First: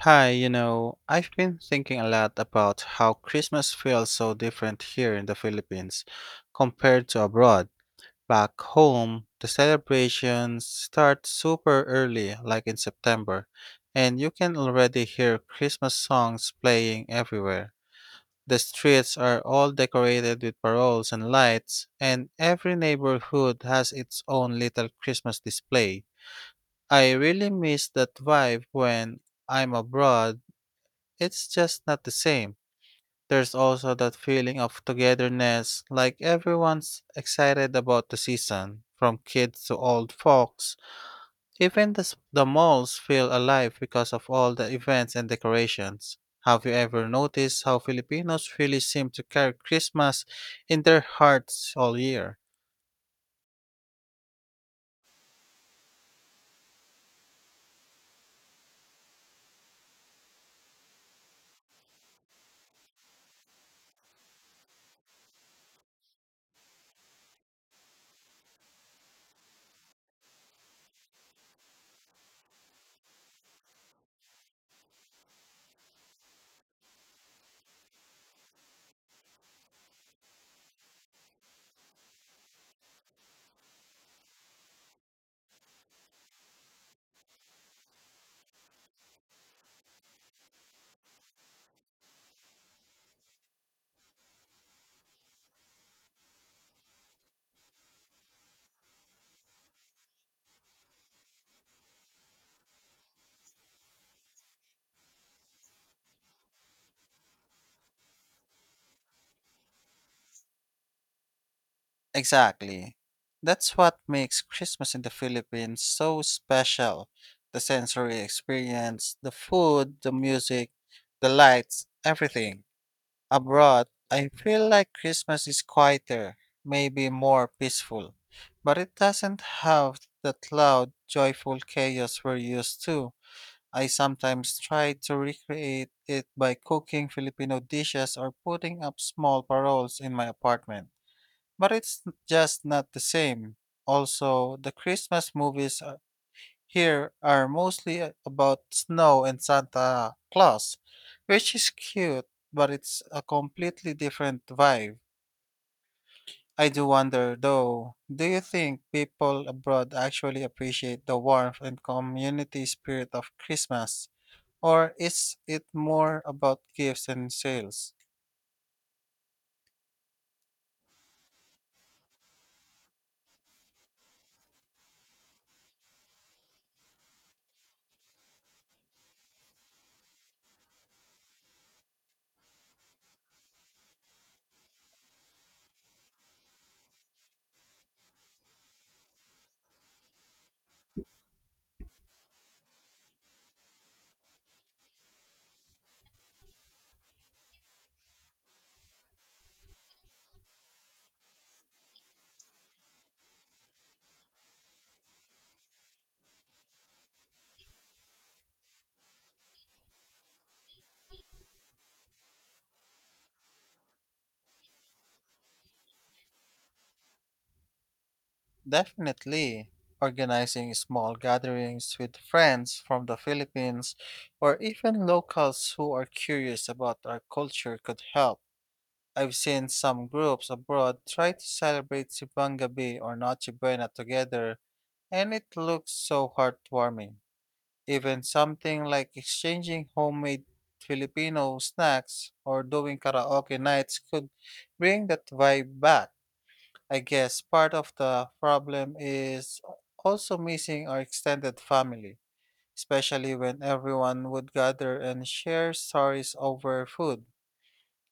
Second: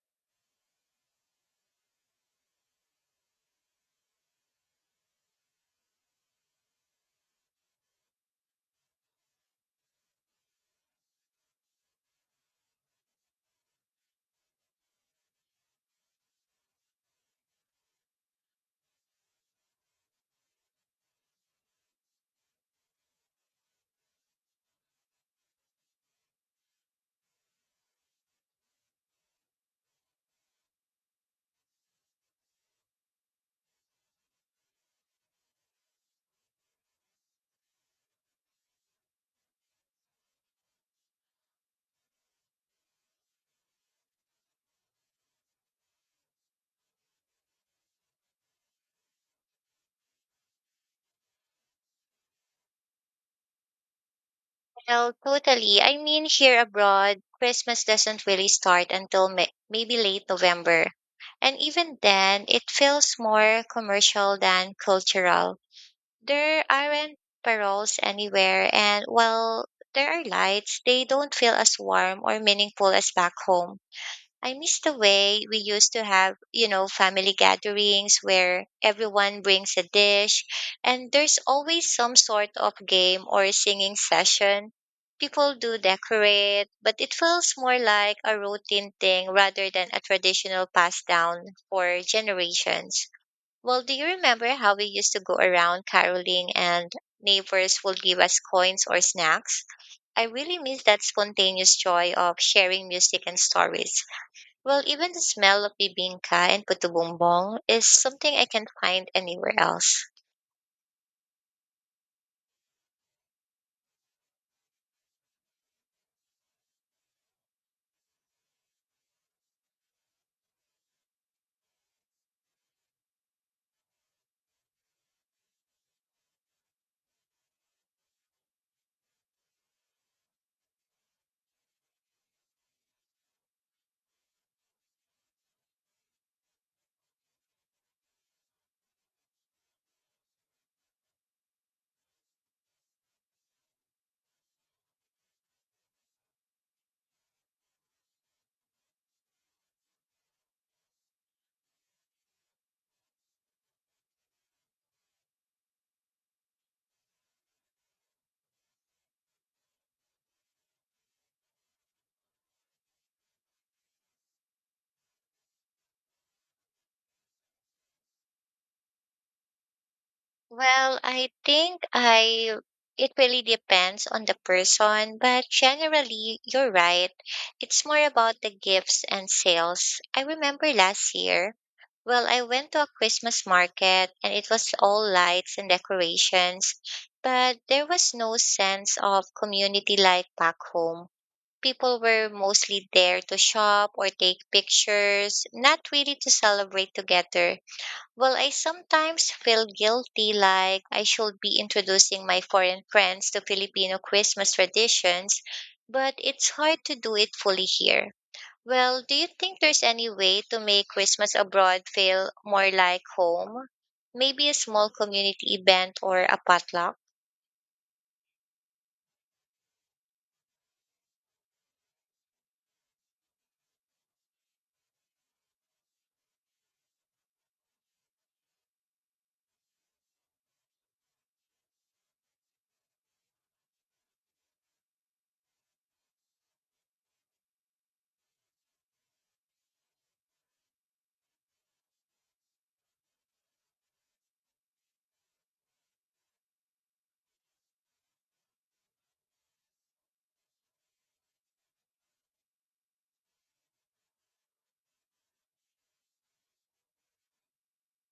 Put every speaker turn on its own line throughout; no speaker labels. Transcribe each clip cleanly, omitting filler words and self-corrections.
Hi, you know, I've been thinking a lot about how Christmas feels so different here in the Philippines compared to abroad. Back home, the celebrations start super early, like in September, and you can already hear Christmas songs playing everywhere. The streets are all decorated with paroles and lights, and every neighborhood has its own little Christmas display. I really miss that vibe when I'm abroad. It's just not the same. There's also that feeling of togetherness, like everyone's excited about the season, from kids to old folks. Even the malls feel alive because of all the events and decorations. Have you ever noticed how Filipinos really seem to carry Christmas in their hearts all year?
Oh, totally. I mean, here abroad, Christmas doesn't really start until maybe late November. And even then, it feels more commercial than cultural. There aren't paroles anywhere, and while there are lights, they don't feel as warm or meaningful as back home. I miss the way we used to have, you know, family gatherings where everyone brings a dish and there's always some sort of game or singing session. People do decorate, but it feels more like a routine thing rather than a traditional passed down for generations. Well, do you remember how we used to go around caroling and neighbors would give us coins or snacks? I really miss that spontaneous joy of sharing music and stories. Well, even the smell of bibingka and puto bumbong is something I can't find anywhere else.
Exactly. That's what makes Christmas in the Philippines so special. The sensory experience, the food, the music, the lights, everything. Abroad, I feel like Christmas is quieter, maybe more peaceful, but it doesn't have the loud, joyful chaos we're used to. I sometimes try to recreate it by cooking Filipino dishes or putting up small paroles in my apartment. But it's just not the same. Also, the Christmas movies here are mostly about snow and Santa Claus, which is cute, but it's a completely different vibe. I do wonder though, do you think people abroad actually appreciate the warmth and community spirit of Christmas? Or is it more about gifts and sales?
Well, I think I it really depends on the person, but generally you're right. It's more about the gifts and sales. I remember last year, well, I went to a Christmas market and it was all lights and decorations, but there was no sense of community life back home. People were mostly there to shop or take pictures, not really to celebrate together. Well, I sometimes feel guilty like I should be introducing my foreign friends to Filipino Christmas traditions, but it's hard to do it fully here. Well, do you think there's any way to make Christmas abroad feel more like home? Maybe a small community event or a potluck?
Definitely. Organizing small gatherings with friends from the Philippines or even locals who are curious about our culture could help. I've seen some groups abroad try to celebrate Sibang Gabi or Noche Buena together, and it looks so heartwarming. Even something like exchanging homemade Filipino snacks or doing karaoke nights could bring that vibe back. I guess part of the problem is also missing our extended family, especially when everyone would gather and share stories over food.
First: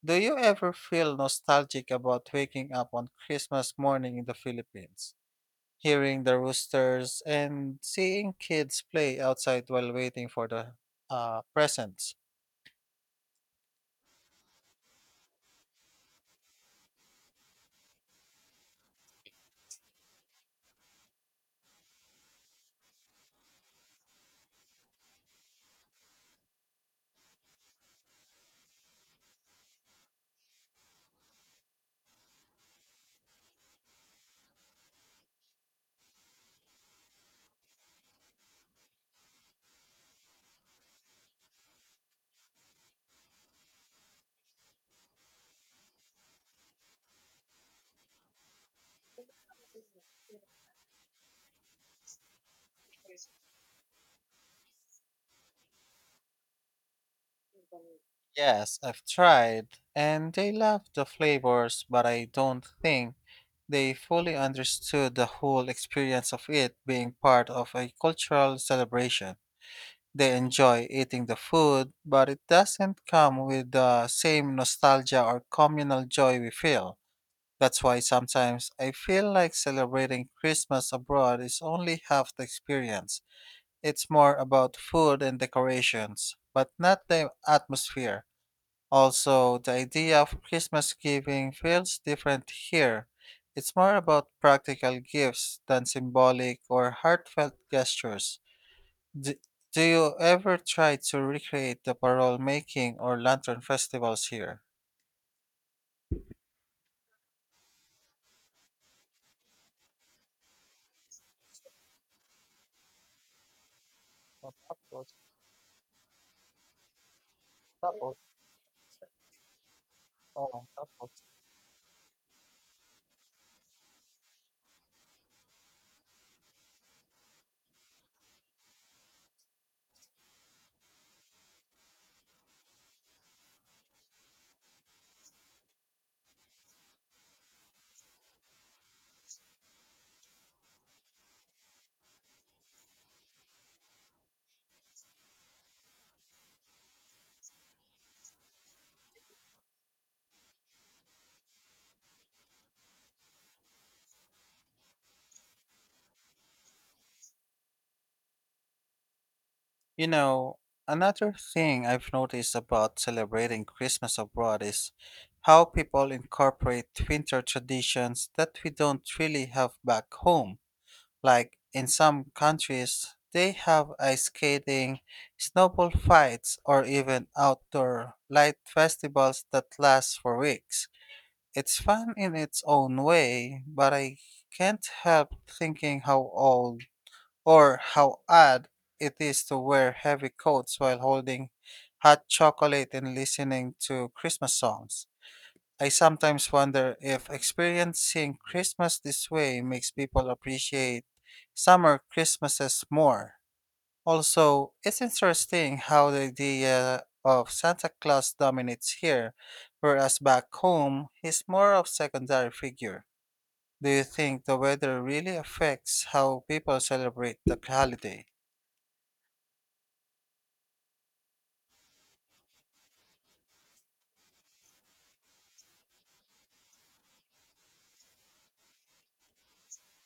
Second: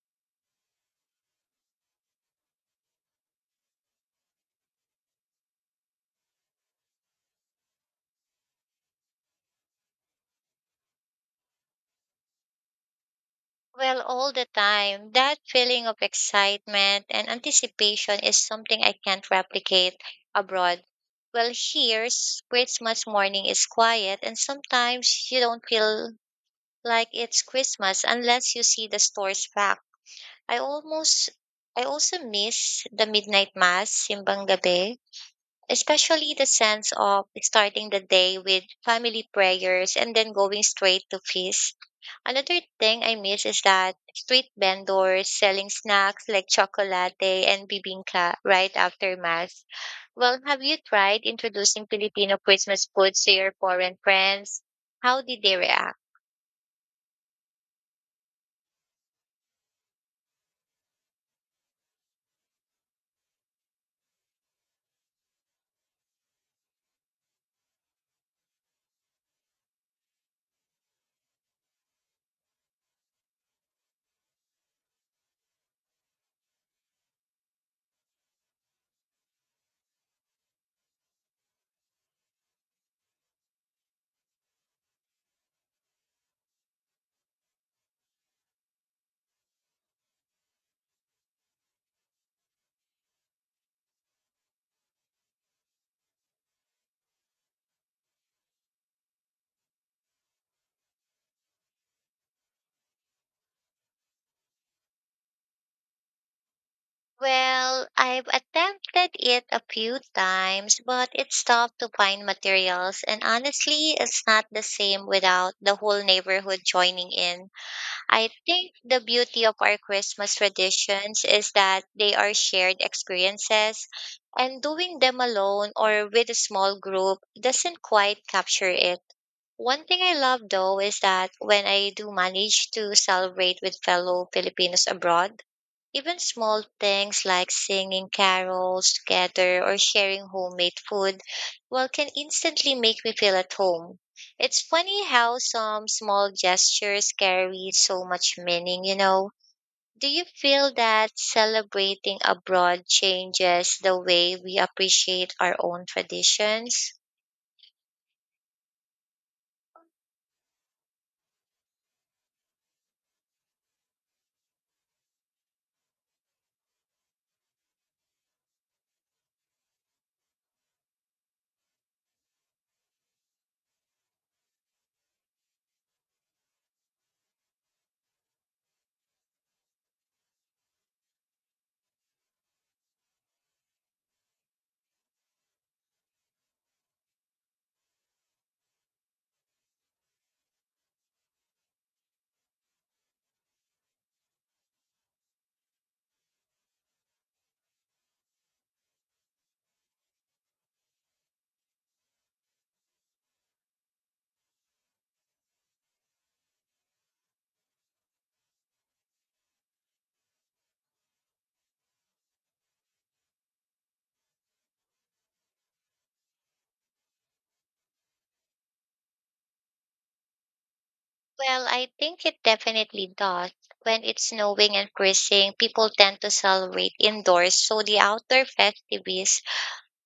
Do you ever feel nostalgic about waking up on Christmas morning in the Philippines, hearing the roosters and seeing kids play outside while waiting for the presents?
Well, all the time. That feeling of excitement and anticipation is something I can't replicate abroad. Well, here, Christmas morning is quiet, and sometimes you don't feel like it's Christmas unless you see the stores packed. I almost, I also miss the midnight mass, simbang gabi, especially the sense of starting the day with family prayers and then going straight to feast. Another thing I miss is that street vendors selling snacks like chocolate and bibingka right after mass. Well, have you tried introducing Filipino Christmas food to your foreign friends? How did they react?
Yes, I've tried, and they love the flavors, but I don't think they fully understood the whole experience of it being part of a cultural celebration. They enjoy eating the food, but it doesn't come with the same nostalgia or communal joy we feel. That's why sometimes I feel like celebrating Christmas abroad is only half the experience. It's more about food and decorations, but not the atmosphere. Also, the idea of Christmas giving feels different here. It's more about practical gifts than symbolic or heartfelt gestures. D- do you ever try to recreate the parole making or lantern festivals here?
Well, I've attempted it a few times, but it's tough to find materials, and honestly, it's not the same without the whole neighborhood joining in. I think the beauty of our Christmas traditions is that they are shared experiences, and doing them alone or with a small group doesn't quite capture it. One thing I love though is that when I do manage to celebrate with fellow Filipinos abroad, even small things like singing carols together or sharing homemade food, well, can instantly make me feel at home. It's funny how some small gestures carry so much meaning, you know. Do you feel that celebrating abroad changes the way we appreciate our own traditions?
You know, another thing I've noticed about celebrating Christmas abroad is how people incorporate winter traditions that we don't really have back home. Like in some countries, they have ice skating, snowball fights, or even outdoor light festivals that last for weeks. It's fun in its own way, but I can't help thinking how old or how odd it is to wear heavy coats while holding hot chocolate and listening to Christmas songs. I sometimes wonder if experiencing Christmas this way makes people appreciate summer Christmases more. Also, it's interesting how the idea of Santa Claus dominates here, whereas back home, he's more of secondary figure. Do you think the weather really affects how people celebrate the holiday?
Well, I think it definitely does. When it's snowing and freezing, people tend to celebrate indoors, so the outdoor festivities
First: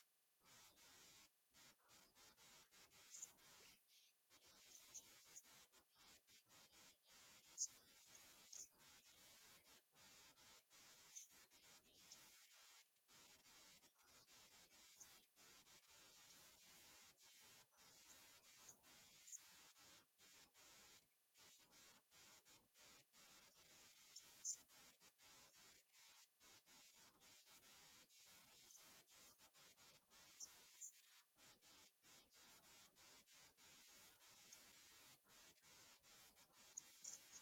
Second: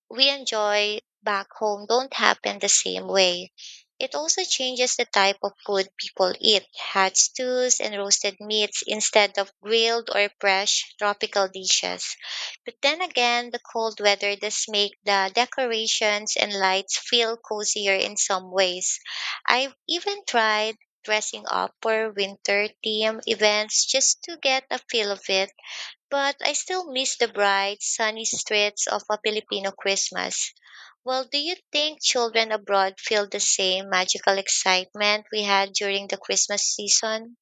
we enjoy back home don't happen the same way. It also changes the type of food people eat, hot stews and roasted meats instead of grilled or fresh tropical dishes. But then again, the cold weather does make the decorations and lights feel cozier in some ways. I've even tried dressing up for winter theme events just to get a feel of it, but I still miss the bright, sunny streets of a Filipino Christmas. Well, do you think children abroad feel the same magical excitement we had during the Christmas season?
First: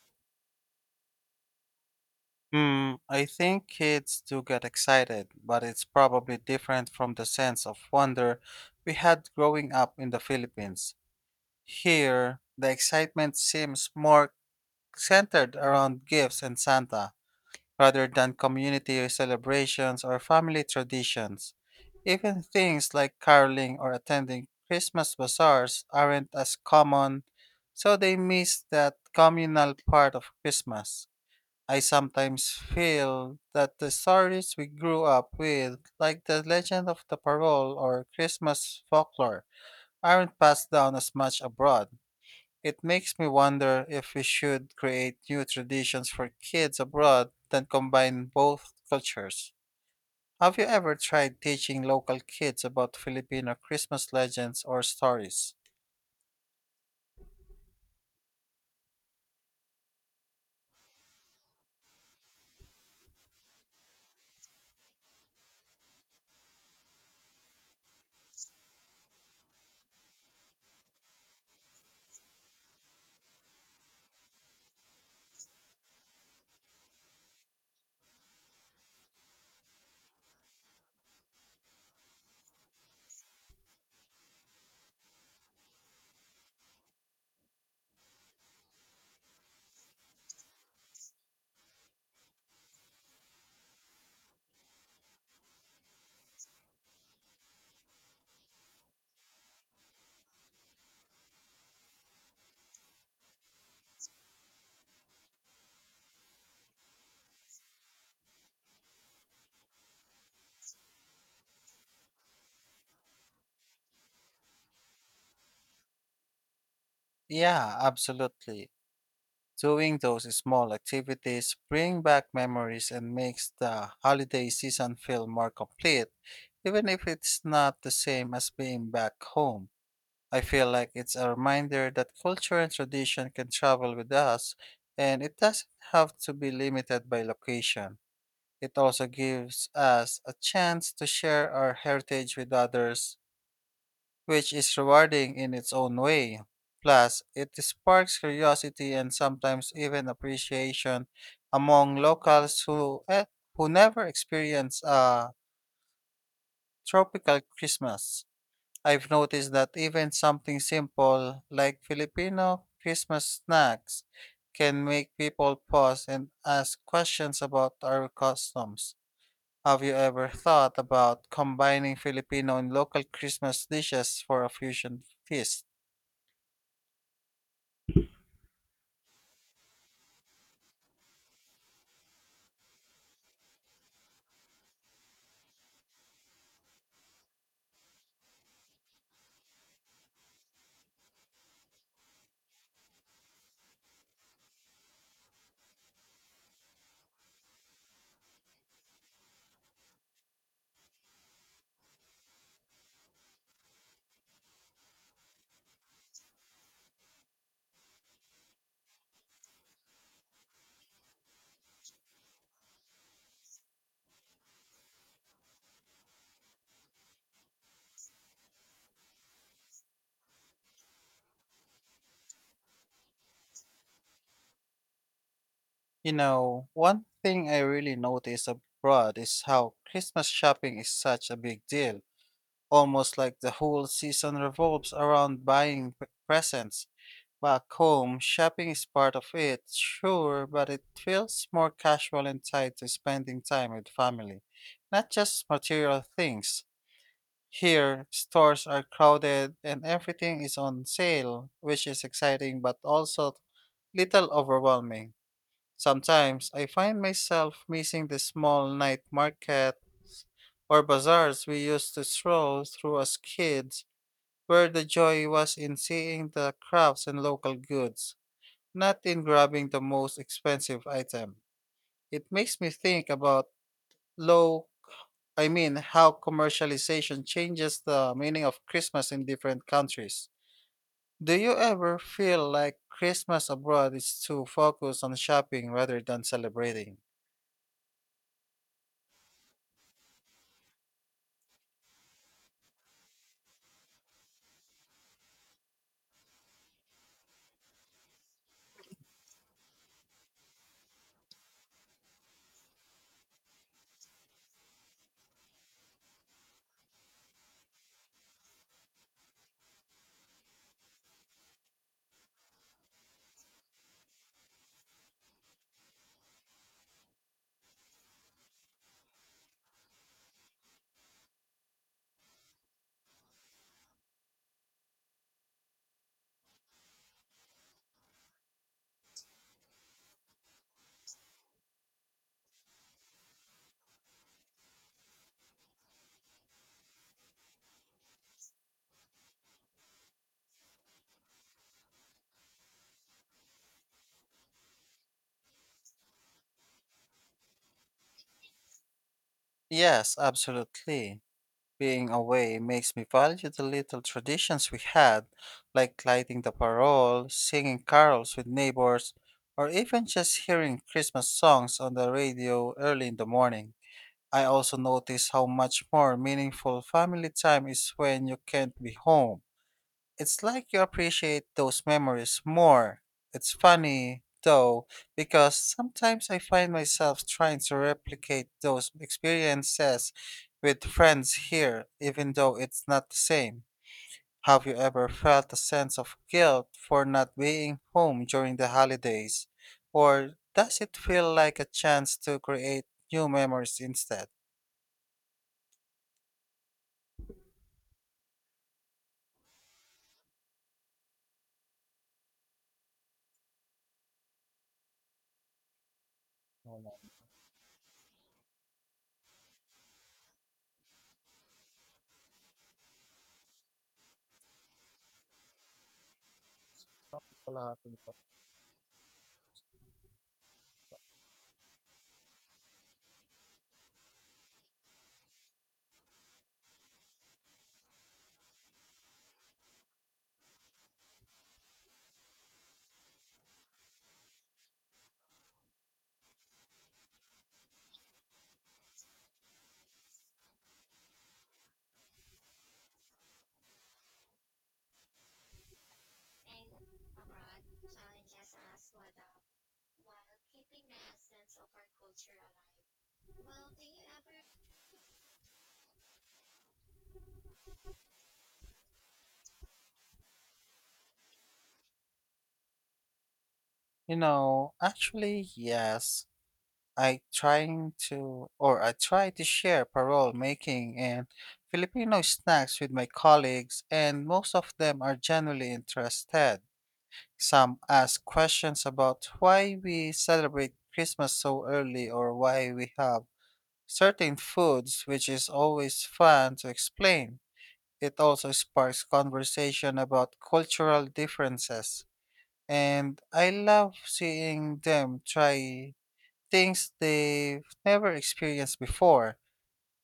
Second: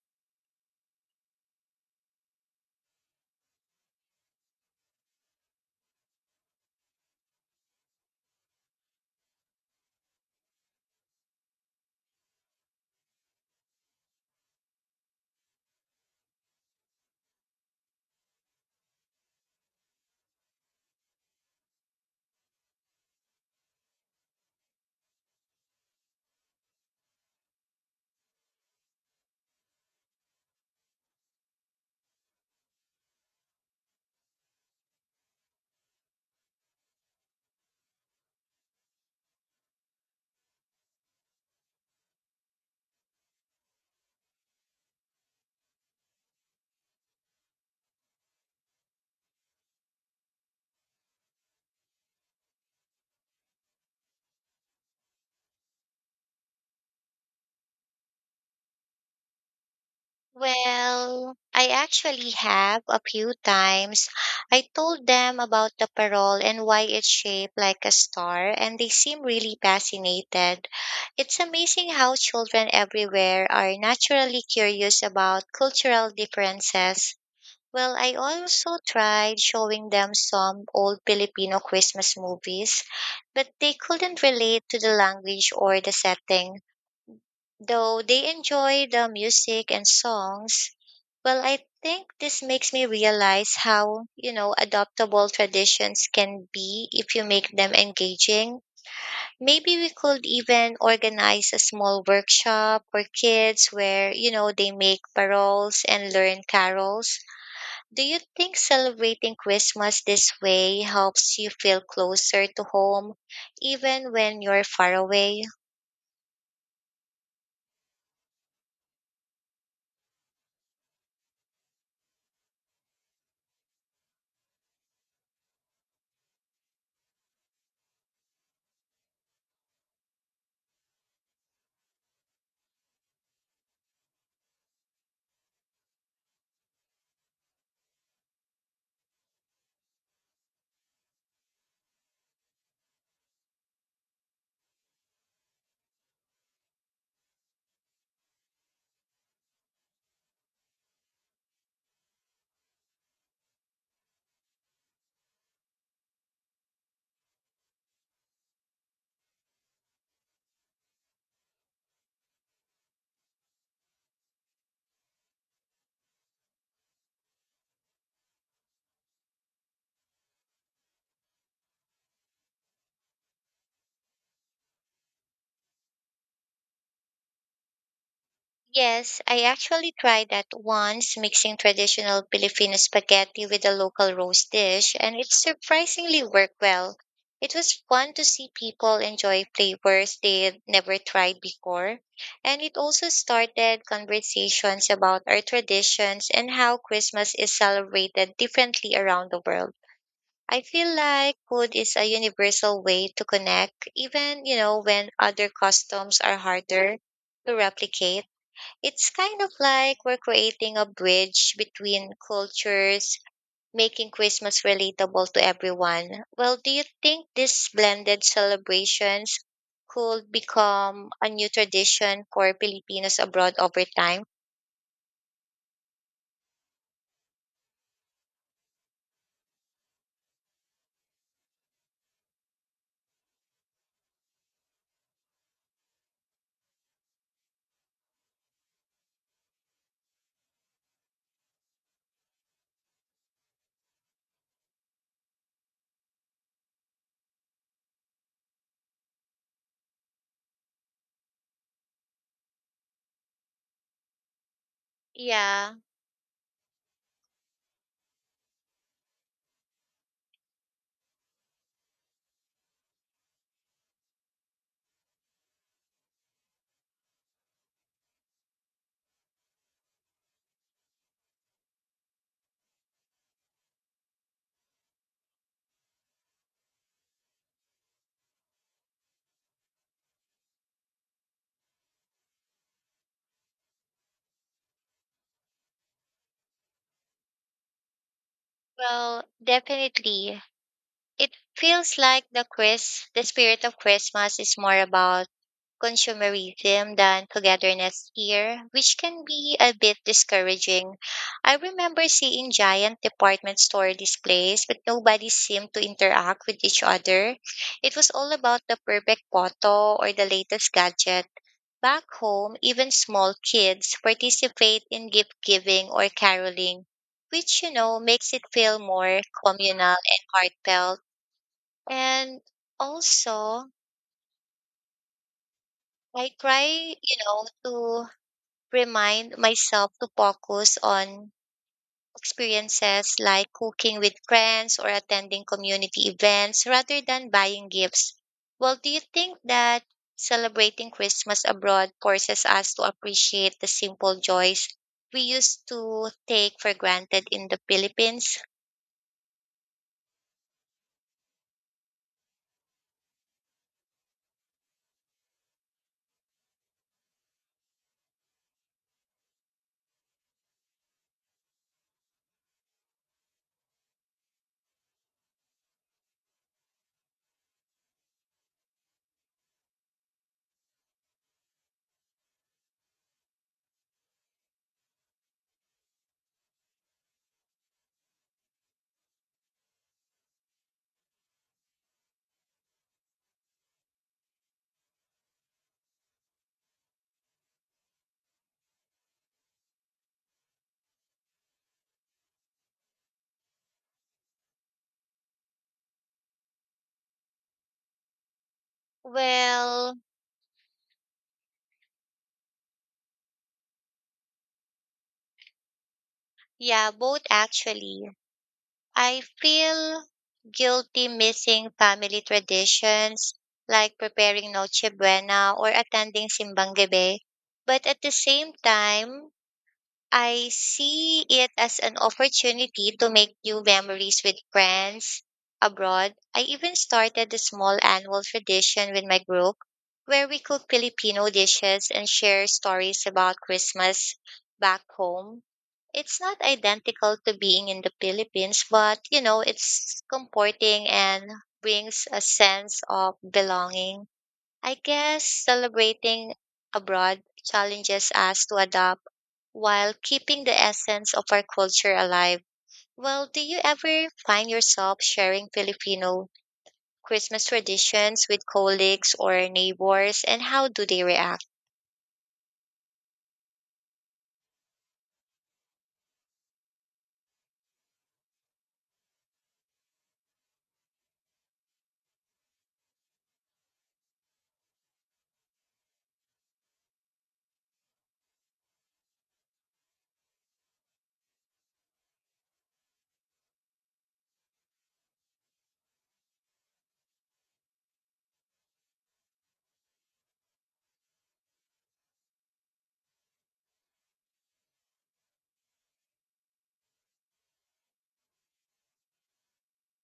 Hmm, I think kids do get excited, but it's probably different from the sense of wonder we had growing up in the Philippines. Here, the excitement seems more centered around gifts and Santa, rather than community celebrations or family traditions. Even things like caroling or attending Christmas bazaars aren't as common, so they miss that communal part of Christmas. I sometimes feel that the stories we grew up with, like the legend of the parole or Christmas folklore, aren't passed down as much abroad. It makes me wonder if we should create new traditions for kids abroad that combine both cultures. Have you ever tried teaching local kids about Filipino Christmas legends or stories?
Well, I actually have a few times. I told them about the parole and why it's shaped like a star, and they seem really fascinated. It's amazing how children everywhere are naturally curious about cultural differences. Well, I also tried showing them some old Filipino Christmas movies, but they couldn't relate to the language or the setting, though they enjoy the music and songs. Well, I think this makes me realize how, you know, adoptable traditions can be if you make them engaging. Maybe we could even organize a small workshop for kids where, you know, they make paroles and learn carols. Do you think celebrating Christmas this way helps you feel closer to home, even when you're far away?
Yeah, absolutely. Doing those small activities bring back memories and makes the holiday season feel more complete, even if it's not the same as being back home. I feel like it's a reminder that culture and tradition can travel with us, and it doesn't have to be limited by location. It also gives us a chance to share our heritage with others which is rewarding in its own way. Plus, it sparks curiosity and sometimes even appreciation among locals who never experience a tropical Christmas. I've noticed that even something simple like Filipino Christmas snacks can make people pause and ask questions about our customs. Have you ever thought about combining Filipino and local Christmas dishes for a fusion feast?
Yes, I actually tried that once, mixing traditional Filipino spaghetti with a local roast dish, and it surprisingly worked well. It was fun to see people enjoy flavors they had never tried before, and it also started conversations about our traditions and how Christmas is celebrated differently around the world. I feel like food is a universal way to connect, even, you know, when other customs are harder to replicate. It's kind of like we're creating a bridge between cultures, making Christmas relatable to everyone. Well, do you think these blended celebrations could become a new tradition for Filipinos abroad over time?
You know, one thing I really notice abroad is how Christmas shopping is such a big deal. Almost like the whole season revolves around buying presents. Back home, shopping is part of it, sure, but it feels more casual and tied to spending time with family, not just material things. Here, stores are crowded and everything is on sale, which is exciting but also little overwhelming.
Yeah,
Sometimes I find myself missing the small night markets or bazaars we used to stroll through as kids, where the joy was in seeing the crafts and local goods, not in grabbing the most expensive item. It makes me think about low how commercialization changes the meaning of Christmas in different countries. Do you ever feel like Christmas abroad is too focused on shopping rather than celebrating?
well, definitely. It feels like the spirit of Christmas is more about consumerism than togetherness here, which can be a bit discouraging. I remember seeing giant department store displays, but nobody seemed to interact with each other. It was all about the perfect photo or the latest gadget. Back home, even small kids participate in gift giving or caroling, which, you know, makes it feel more communal and heartfelt. And also, I try, you know, to remind myself to focus on experiences like cooking with friends or attending community events rather than buying gifts. Well, do you think that celebrating Christmas abroad forces us to appreciate the simple joys we used to take for granted in the Philippines?
Yes, absolutely. Being away makes me value the little traditions we had, like lighting the parole, singing carols with neighbors, or even just hearing Christmas songs on the radio early in the morning. I also notice how much more meaningful family time is when you can't be home. It's like you appreciate those memories more. It's funny, though, because sometimes I find myself trying to replicate those experiences with friends here, even though it's not the same. Have you ever felt a sense of guilt for not being home during the holidays? Or does it feel like a chance to create new memories instead?
Well, yeah, both actually. I feel guilty missing family traditions like preparing Noche Buena or attending Simbang Gabi, but at the same time, I see it as an opportunity to make new memories with friends abroad. I even started a small annual tradition with my group where we cook Filipino dishes and share stories about Christmas back home. It's not identical to being in the Philippines, but you know, it's comforting and brings a sense of belonging. I guess celebrating abroad challenges us to adapt while keeping the essence of our culture alive. Well, do you ever find yourself sharing Filipino Christmas traditions with colleagues or neighbors, and how do they react?
You know, actually, yes. I try to share parole making and Filipino snacks with my colleagues, and most of them are genuinely interested. Some ask questions about why we celebrate Christmas so early or why we have certain foods, which is always fun to explain. It also sparks conversation about cultural differences, and I love seeing them try things they've never experienced before.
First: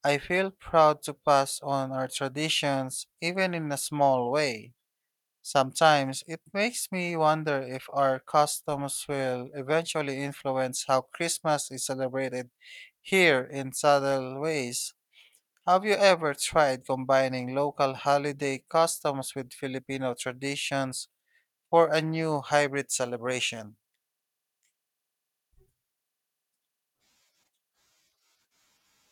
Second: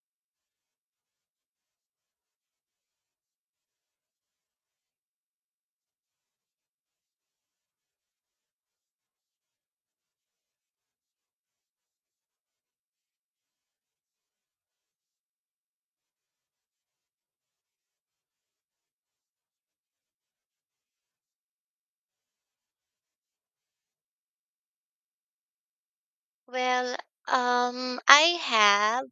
I feel proud to pass on our traditions, even in a small way. Sometimes it makes me wonder if our customs will eventually influence how Christmas is celebrated here in subtle ways. Have you ever tried combining local holiday customs with Filipino traditions for a new hybrid celebration?
Well, I have.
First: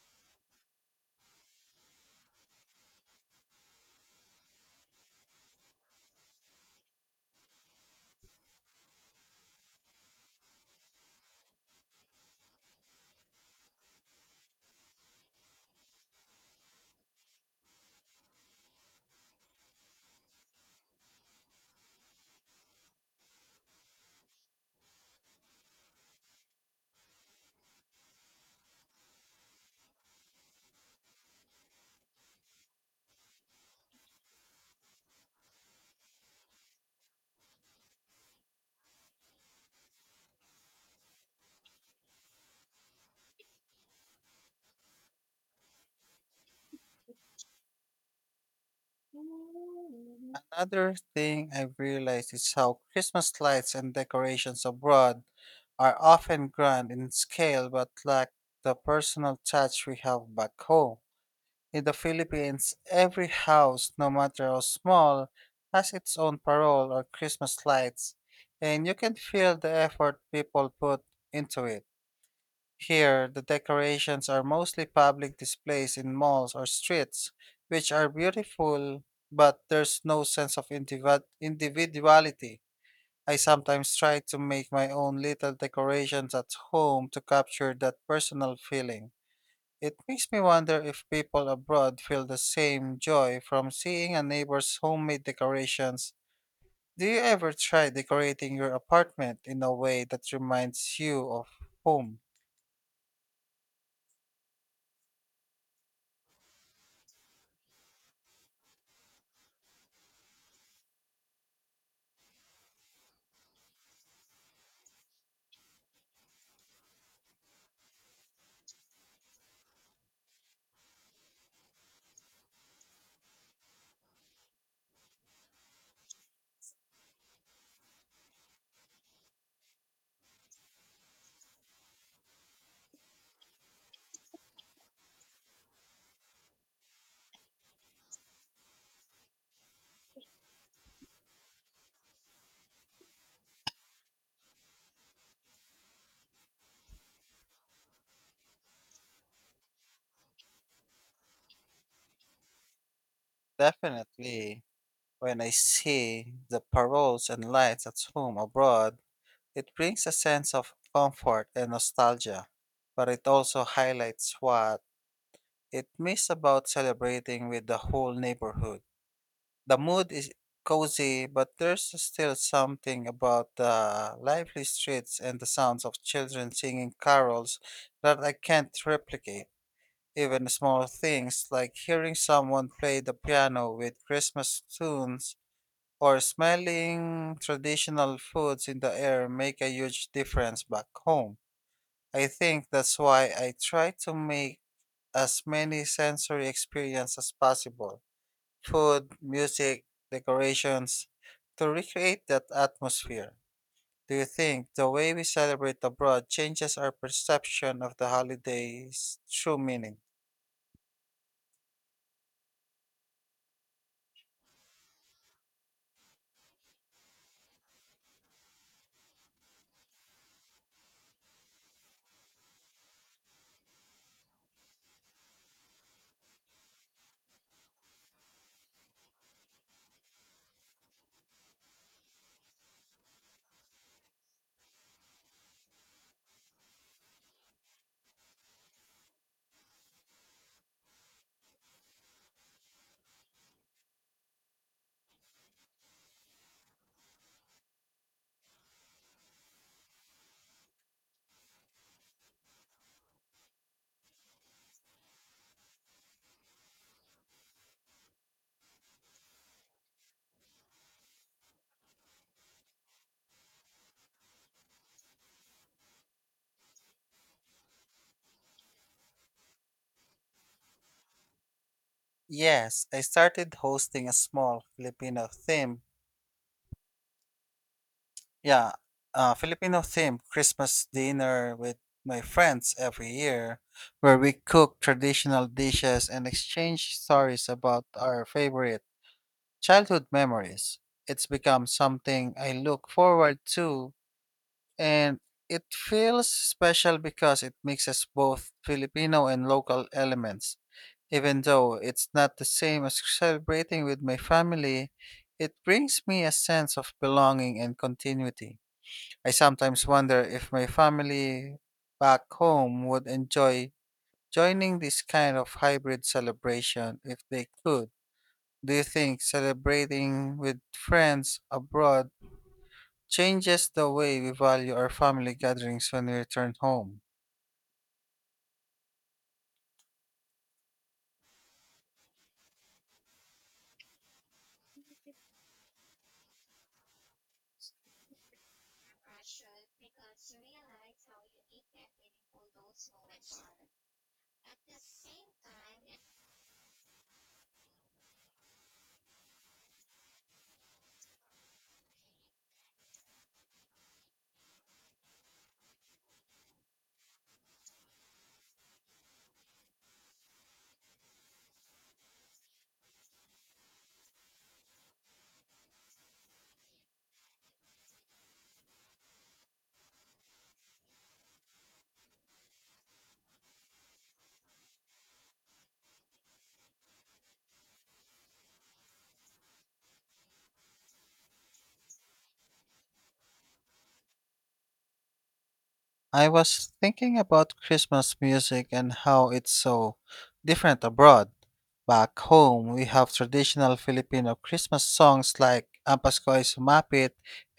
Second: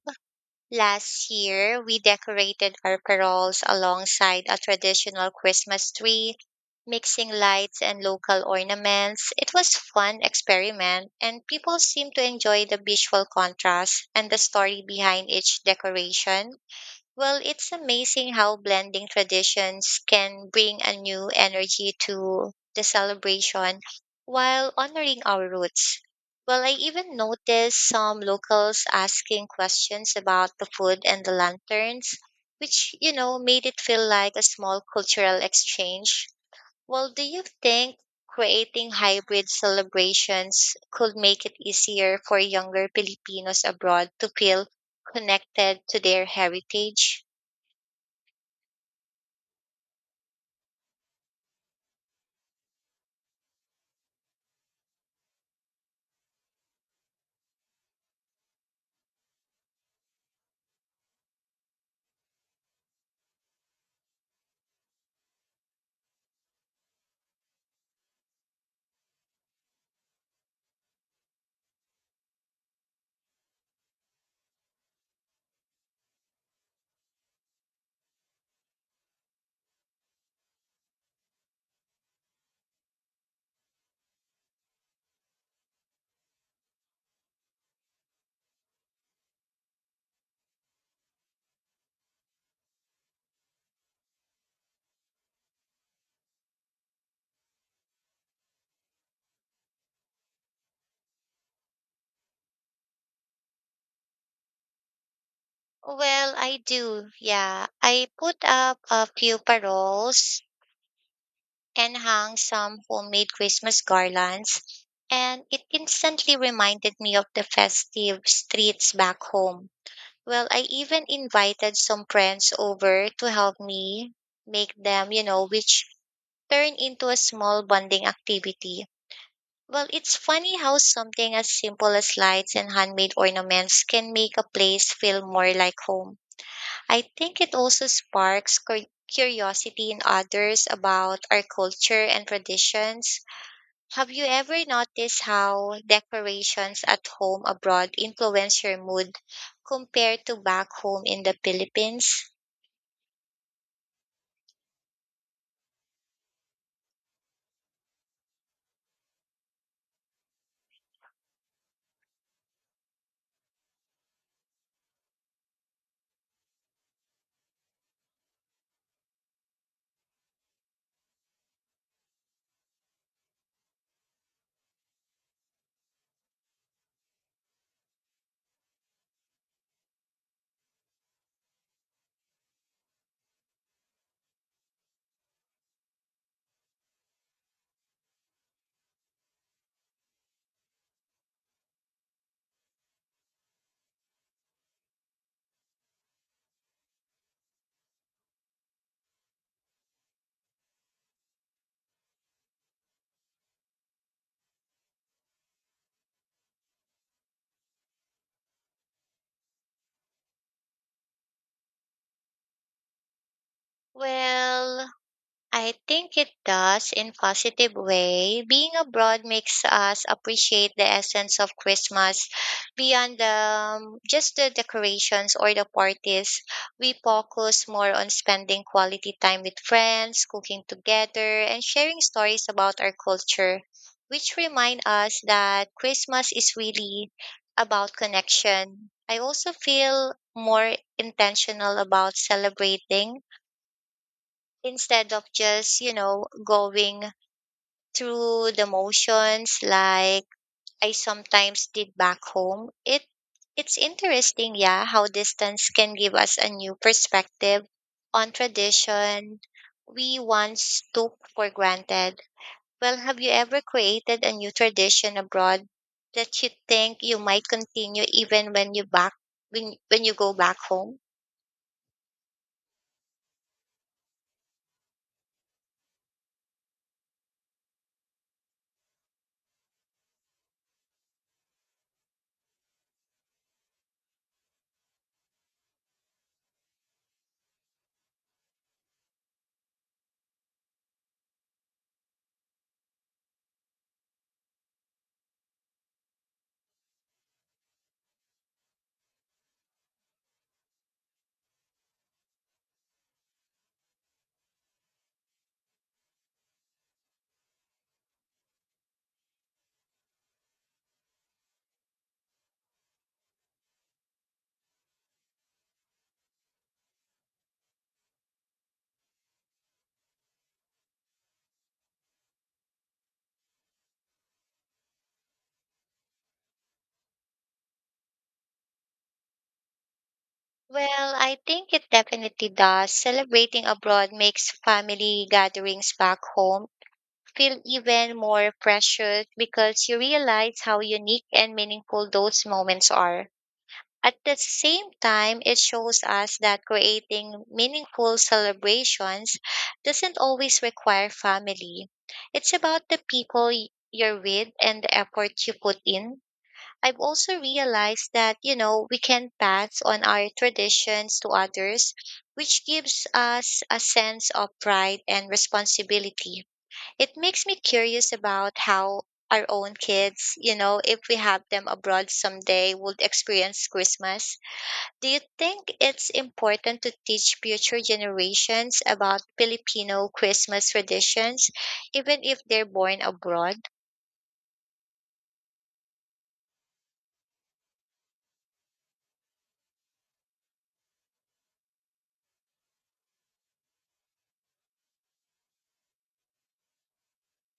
Last year, we decorated our paroles alongside a traditional Christmas tree, mixing lights and local ornaments. It was fun experiment and people seemed to enjoy the visual contrast and the story behind each decoration. Well, it's amazing how blending traditions can bring a new energy to the celebration while honoring our roots. Well, I even noticed some locals asking questions about the food and the lanterns, which, you know, made it feel like a small cultural exchange. Well, do you think creating hybrid celebrations could make it easier for younger Filipinos abroad to feel connected to their heritage?
Another thing I've realized is how Christmas lights and decorations abroad are often grand in scale but lack the personal touch we have back home. In the Philippines, every house, no matter how small, has its own parole or Christmas lights, and you can feel the effort people put into it. Here, the decorations are mostly public displays in malls or streets, which are beautiful, but there's no sense of individuality. I sometimes try to make my own little decorations at home to capture that personal feeling. It makes me wonder if people abroad feel the same joy from seeing a neighbor's homemade decorations. Do you ever try decorating your apartment in a way that reminds you of home?
Well, I do. Yeah. I put up a few paroles and hung some homemade Christmas garlands, and it instantly reminded me of the festive streets back home. Well, I even invited some friends over to help me make them, you know, which turned into a small bonding activity. Well, it's funny how something as simple as lights and handmade ornaments can make a place feel more like home. I think it also sparks curiosity in others about our culture and traditions. Have you ever noticed how decorations at home abroad influence your mood compared to back home in the Philippines?
Definitely. When I see the paroles and lights at home abroad, it brings a sense of comfort and nostalgia, but it also highlights what it missed about celebrating with the whole neighborhood. The mood is cozy, but there's still something about the lively streets and the sounds of children singing carols that I can't replicate. Even small things like hearing someone play the piano with Christmas tunes or smelling traditional foods in the air make a huge difference back home. I think that's why I try to make as many sensory experiences as possible, food, music, decorations, to recreate that atmosphere. Do you think the way we celebrate abroad changes our perception of the holiday's true meaning?
Well, I think it does in positive way. Being abroad makes us appreciate the essence of Christmas beyond the just the decorations or the parties. We focus more on spending quality time with friends, cooking together, and sharing stories about our culture, which remind us that Christmas is really about connection. I also feel more intentional about celebrating instead of just, you know, going through the motions like I sometimes did back home. It's interesting, yeah, how distance can give us a new perspective on tradition we once took for granted. Well, have you ever created a new tradition abroad that you think you might continue even when you go back home?
Yes, I started hosting a small Yeah, Filipino themed Christmas dinner with my friends every year, where we cook traditional dishes and exchange stories about our favorite childhood memories. It's become something I look forward to, and it feels special because it mixes both Filipino and local elements. Even though it's not the same as celebrating with my family, it brings me a sense of belonging and continuity. I sometimes wonder if my family back home would enjoy joining this kind of hybrid celebration if they could. Do you think celebrating with friends abroad changes the way we value our family gatherings when we return home?
Well, I think it definitely does. Celebrating abroad makes family gatherings back home feel even more precious because you realize how unique and meaningful those moments are. At the same time, it shows us that creating meaningful celebrations doesn't always require family. It's about the people you're with and the effort you put in. I've also realized that, you know, we can pass on our traditions to others, which gives us a sense of pride and responsibility. It makes me curious about how our own kids, you know, if we have them abroad someday, would experience Christmas. Do you think it's important to teach future generations about Filipino Christmas traditions, even if they're born abroad?
I was thinking about Christmas music and how it's so different abroad. Back home, we have traditional Filipino Christmas songs like Ang Pasko ay Sumapit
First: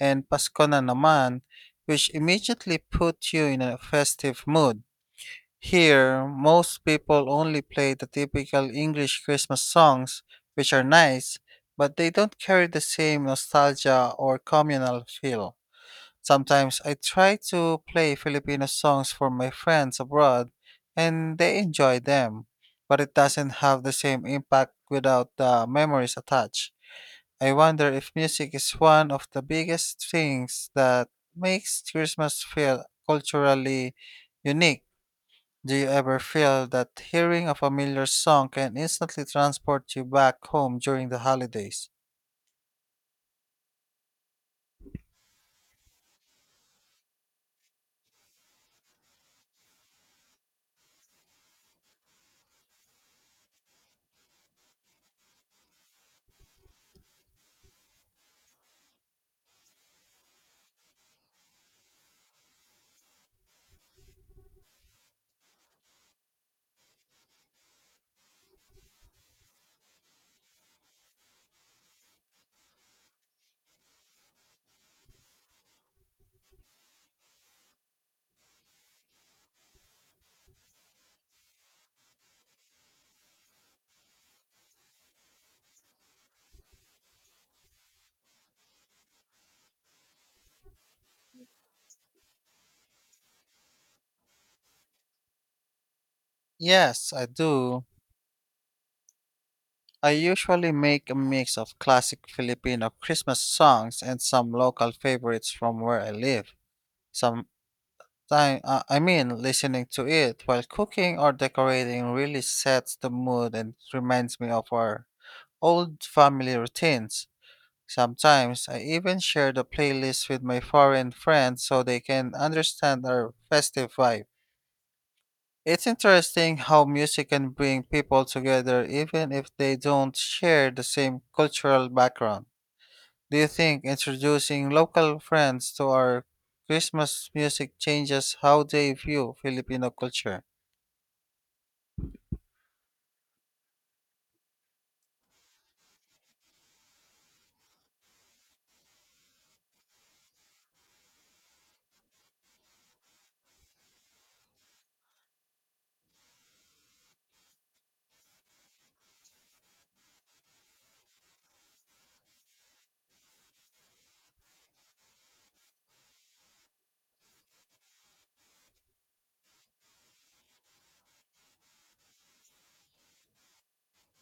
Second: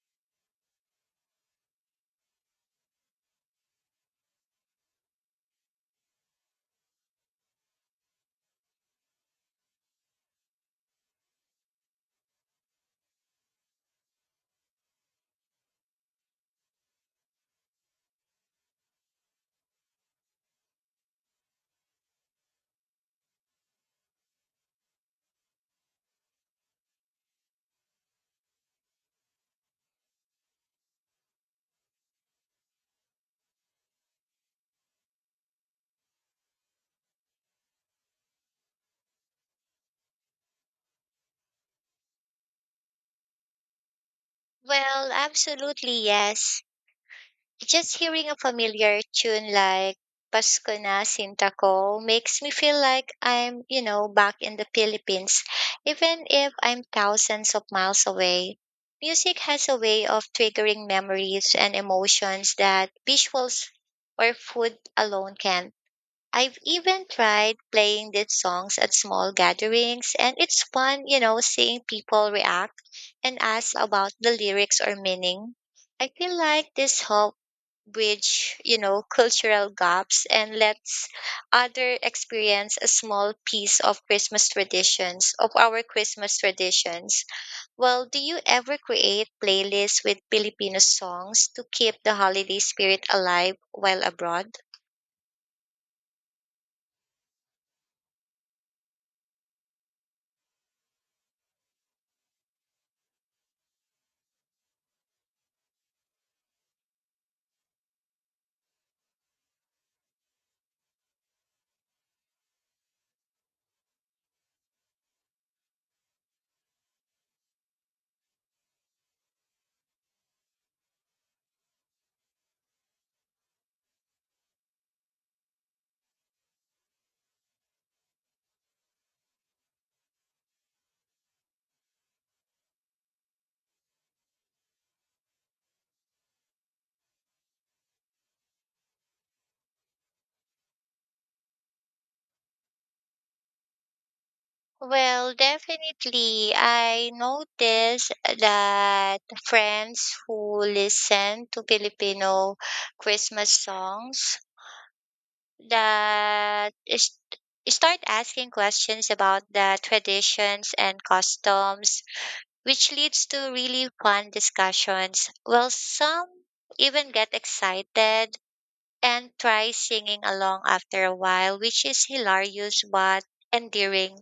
and Pasko na naman, which immediately put you in a festive mood. Here, most people only play the typical English Christmas songs, which are nice, but they don't carry the same nostalgia or communal feel. Sometimes I try to play Filipino songs for my friends abroad and they enjoy them, but it doesn't have the same impact without the memories attached. I wonder if music is one of the biggest things that makes Christmas feel culturally unique. Do you ever feel that hearing a familiar song can instantly transport you back home during the holidays?
Well, absolutely yes. Just hearing a familiar tune like Pasko na Sinta Ko makes me feel like I'm, you know, back in the Philippines, even if I'm thousands of miles away. Music has a way of triggering memories and emotions that visuals or food alone can. I've even tried playing these songs at small gatherings, and it's fun, you know, seeing people react and ask about the lyrics or meaning. I feel like this help bridge, you know, cultural gaps and lets other experience a small piece of our Christmas traditions. Well, do you ever create playlists with Filipino songs to keep the holiday spirit alive while abroad?
Yes, I do. I usually make a mix of classic Filipino Christmas songs and some local favorites from where I live. Sometimes, listening to it while cooking or decorating really sets the mood and reminds me of our old family routines. Sometimes I even share the playlist with my foreign friends so they can understand our festive vibe. It's interesting how music can bring people together even if they don't share the same cultural background. Do you think introducing local friends to our Christmas music changes how they view Filipino culture?
Well, definitely. I notice that friends who listen to Filipino Christmas songs, that is, start asking questions about the traditions and customs, which leads to really fun discussions. Well, some even get excited and try singing along after a while, which is hilarious but endearing.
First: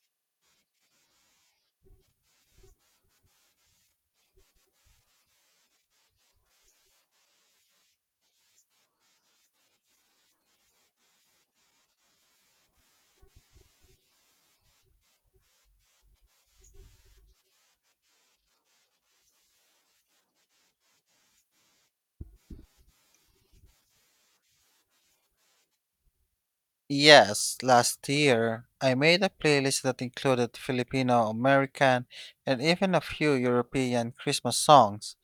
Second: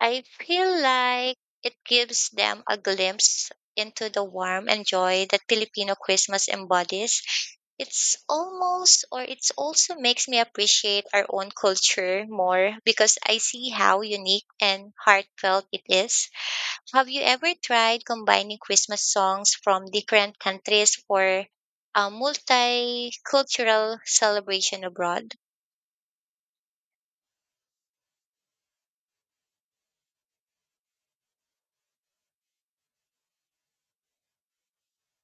I feel like it gives them a glimpse into the warmth and joy that Filipino Christmas embodies. It's almost, or it's also makes me appreciate our own culture more because I see how unique and heartfelt it is. Have you ever tried combining Christmas songs from different countries for a multicultural celebration abroad?
Yes, last year I made a playlist that included Filipino, American, and even a few European Christmas songs.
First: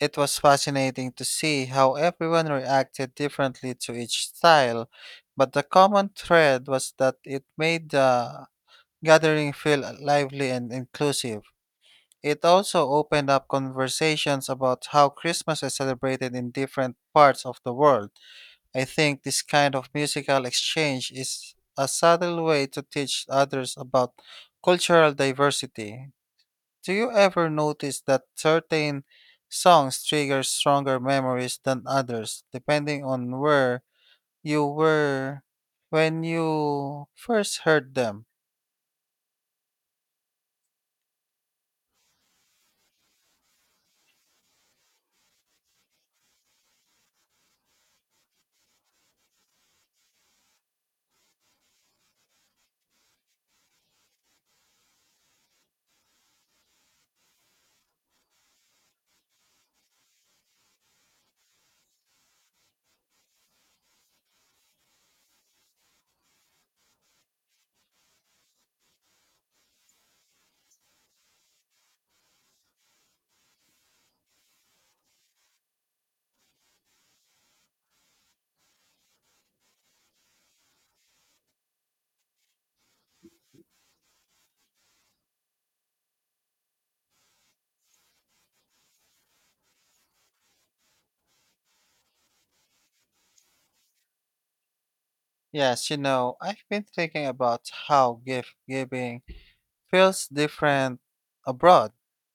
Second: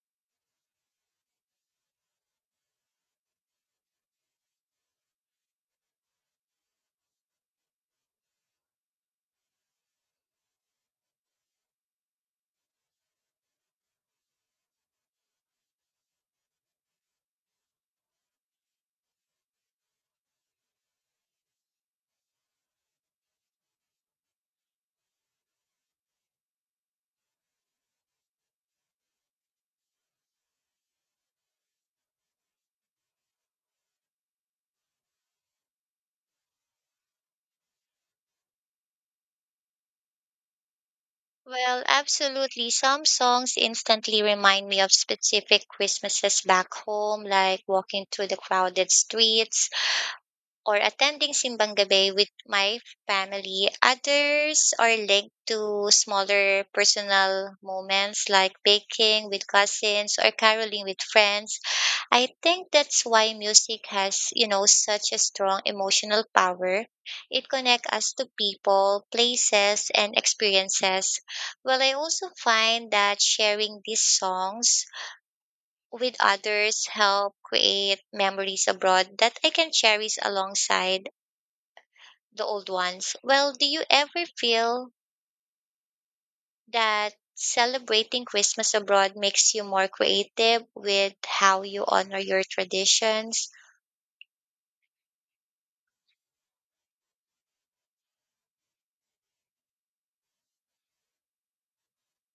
It was fascinating to see how everyone reacted differently to each style, but the common thread was that it made the gathering feel lively and inclusive. It also opened up conversations about how Christmas is celebrated in different parts of the world. I think this kind of musical exchange is a subtle way to teach others about cultural diversity. Do you ever notice that certain songs trigger stronger memories than others, depending on where you were when you first heard them?
Well, absolutely. Some songs instantly remind me of specific Christmases back home, like walking through the crowded streets or attending Simbang Gabi with my family. Others are linked to smaller personal moments like baking with cousins or caroling with friends. I think that's why music has, you know, such a strong emotional power. It connects us to people, places, and experiences. Well, I also find that sharing these songs with others help create memories abroad that I can cherish alongside the old ones. Well, do you ever feel that celebrating Christmas abroad makes you more creative with how you honor your traditions?
Yes, you know, I've been thinking about how gift giving feels different abroad.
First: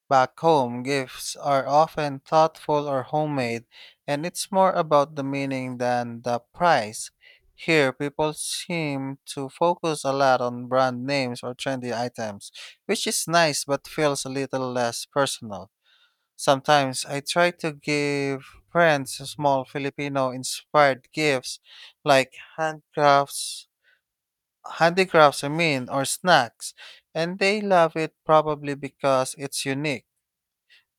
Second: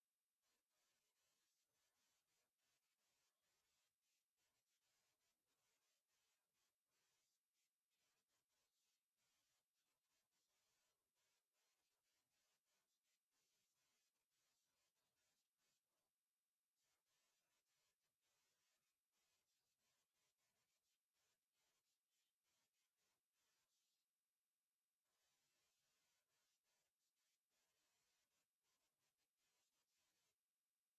Back home, gifts are often thoughtful or homemade, and it's more about the meaning than the price. Here, people seem to focus a lot on brand names or trendy items, which is nice but feels a little less personal. Sometimes I try to give friends small Filipino inspired gifts like handcrafts handicrafts, I mean, or snacks, and they love it probably because it's unique.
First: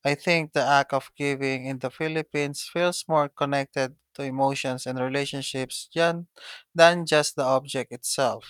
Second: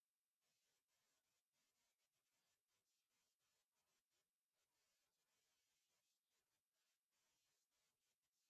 I think the act of giving in the Philippines feels more connected to emotions and relationships than just the object itself.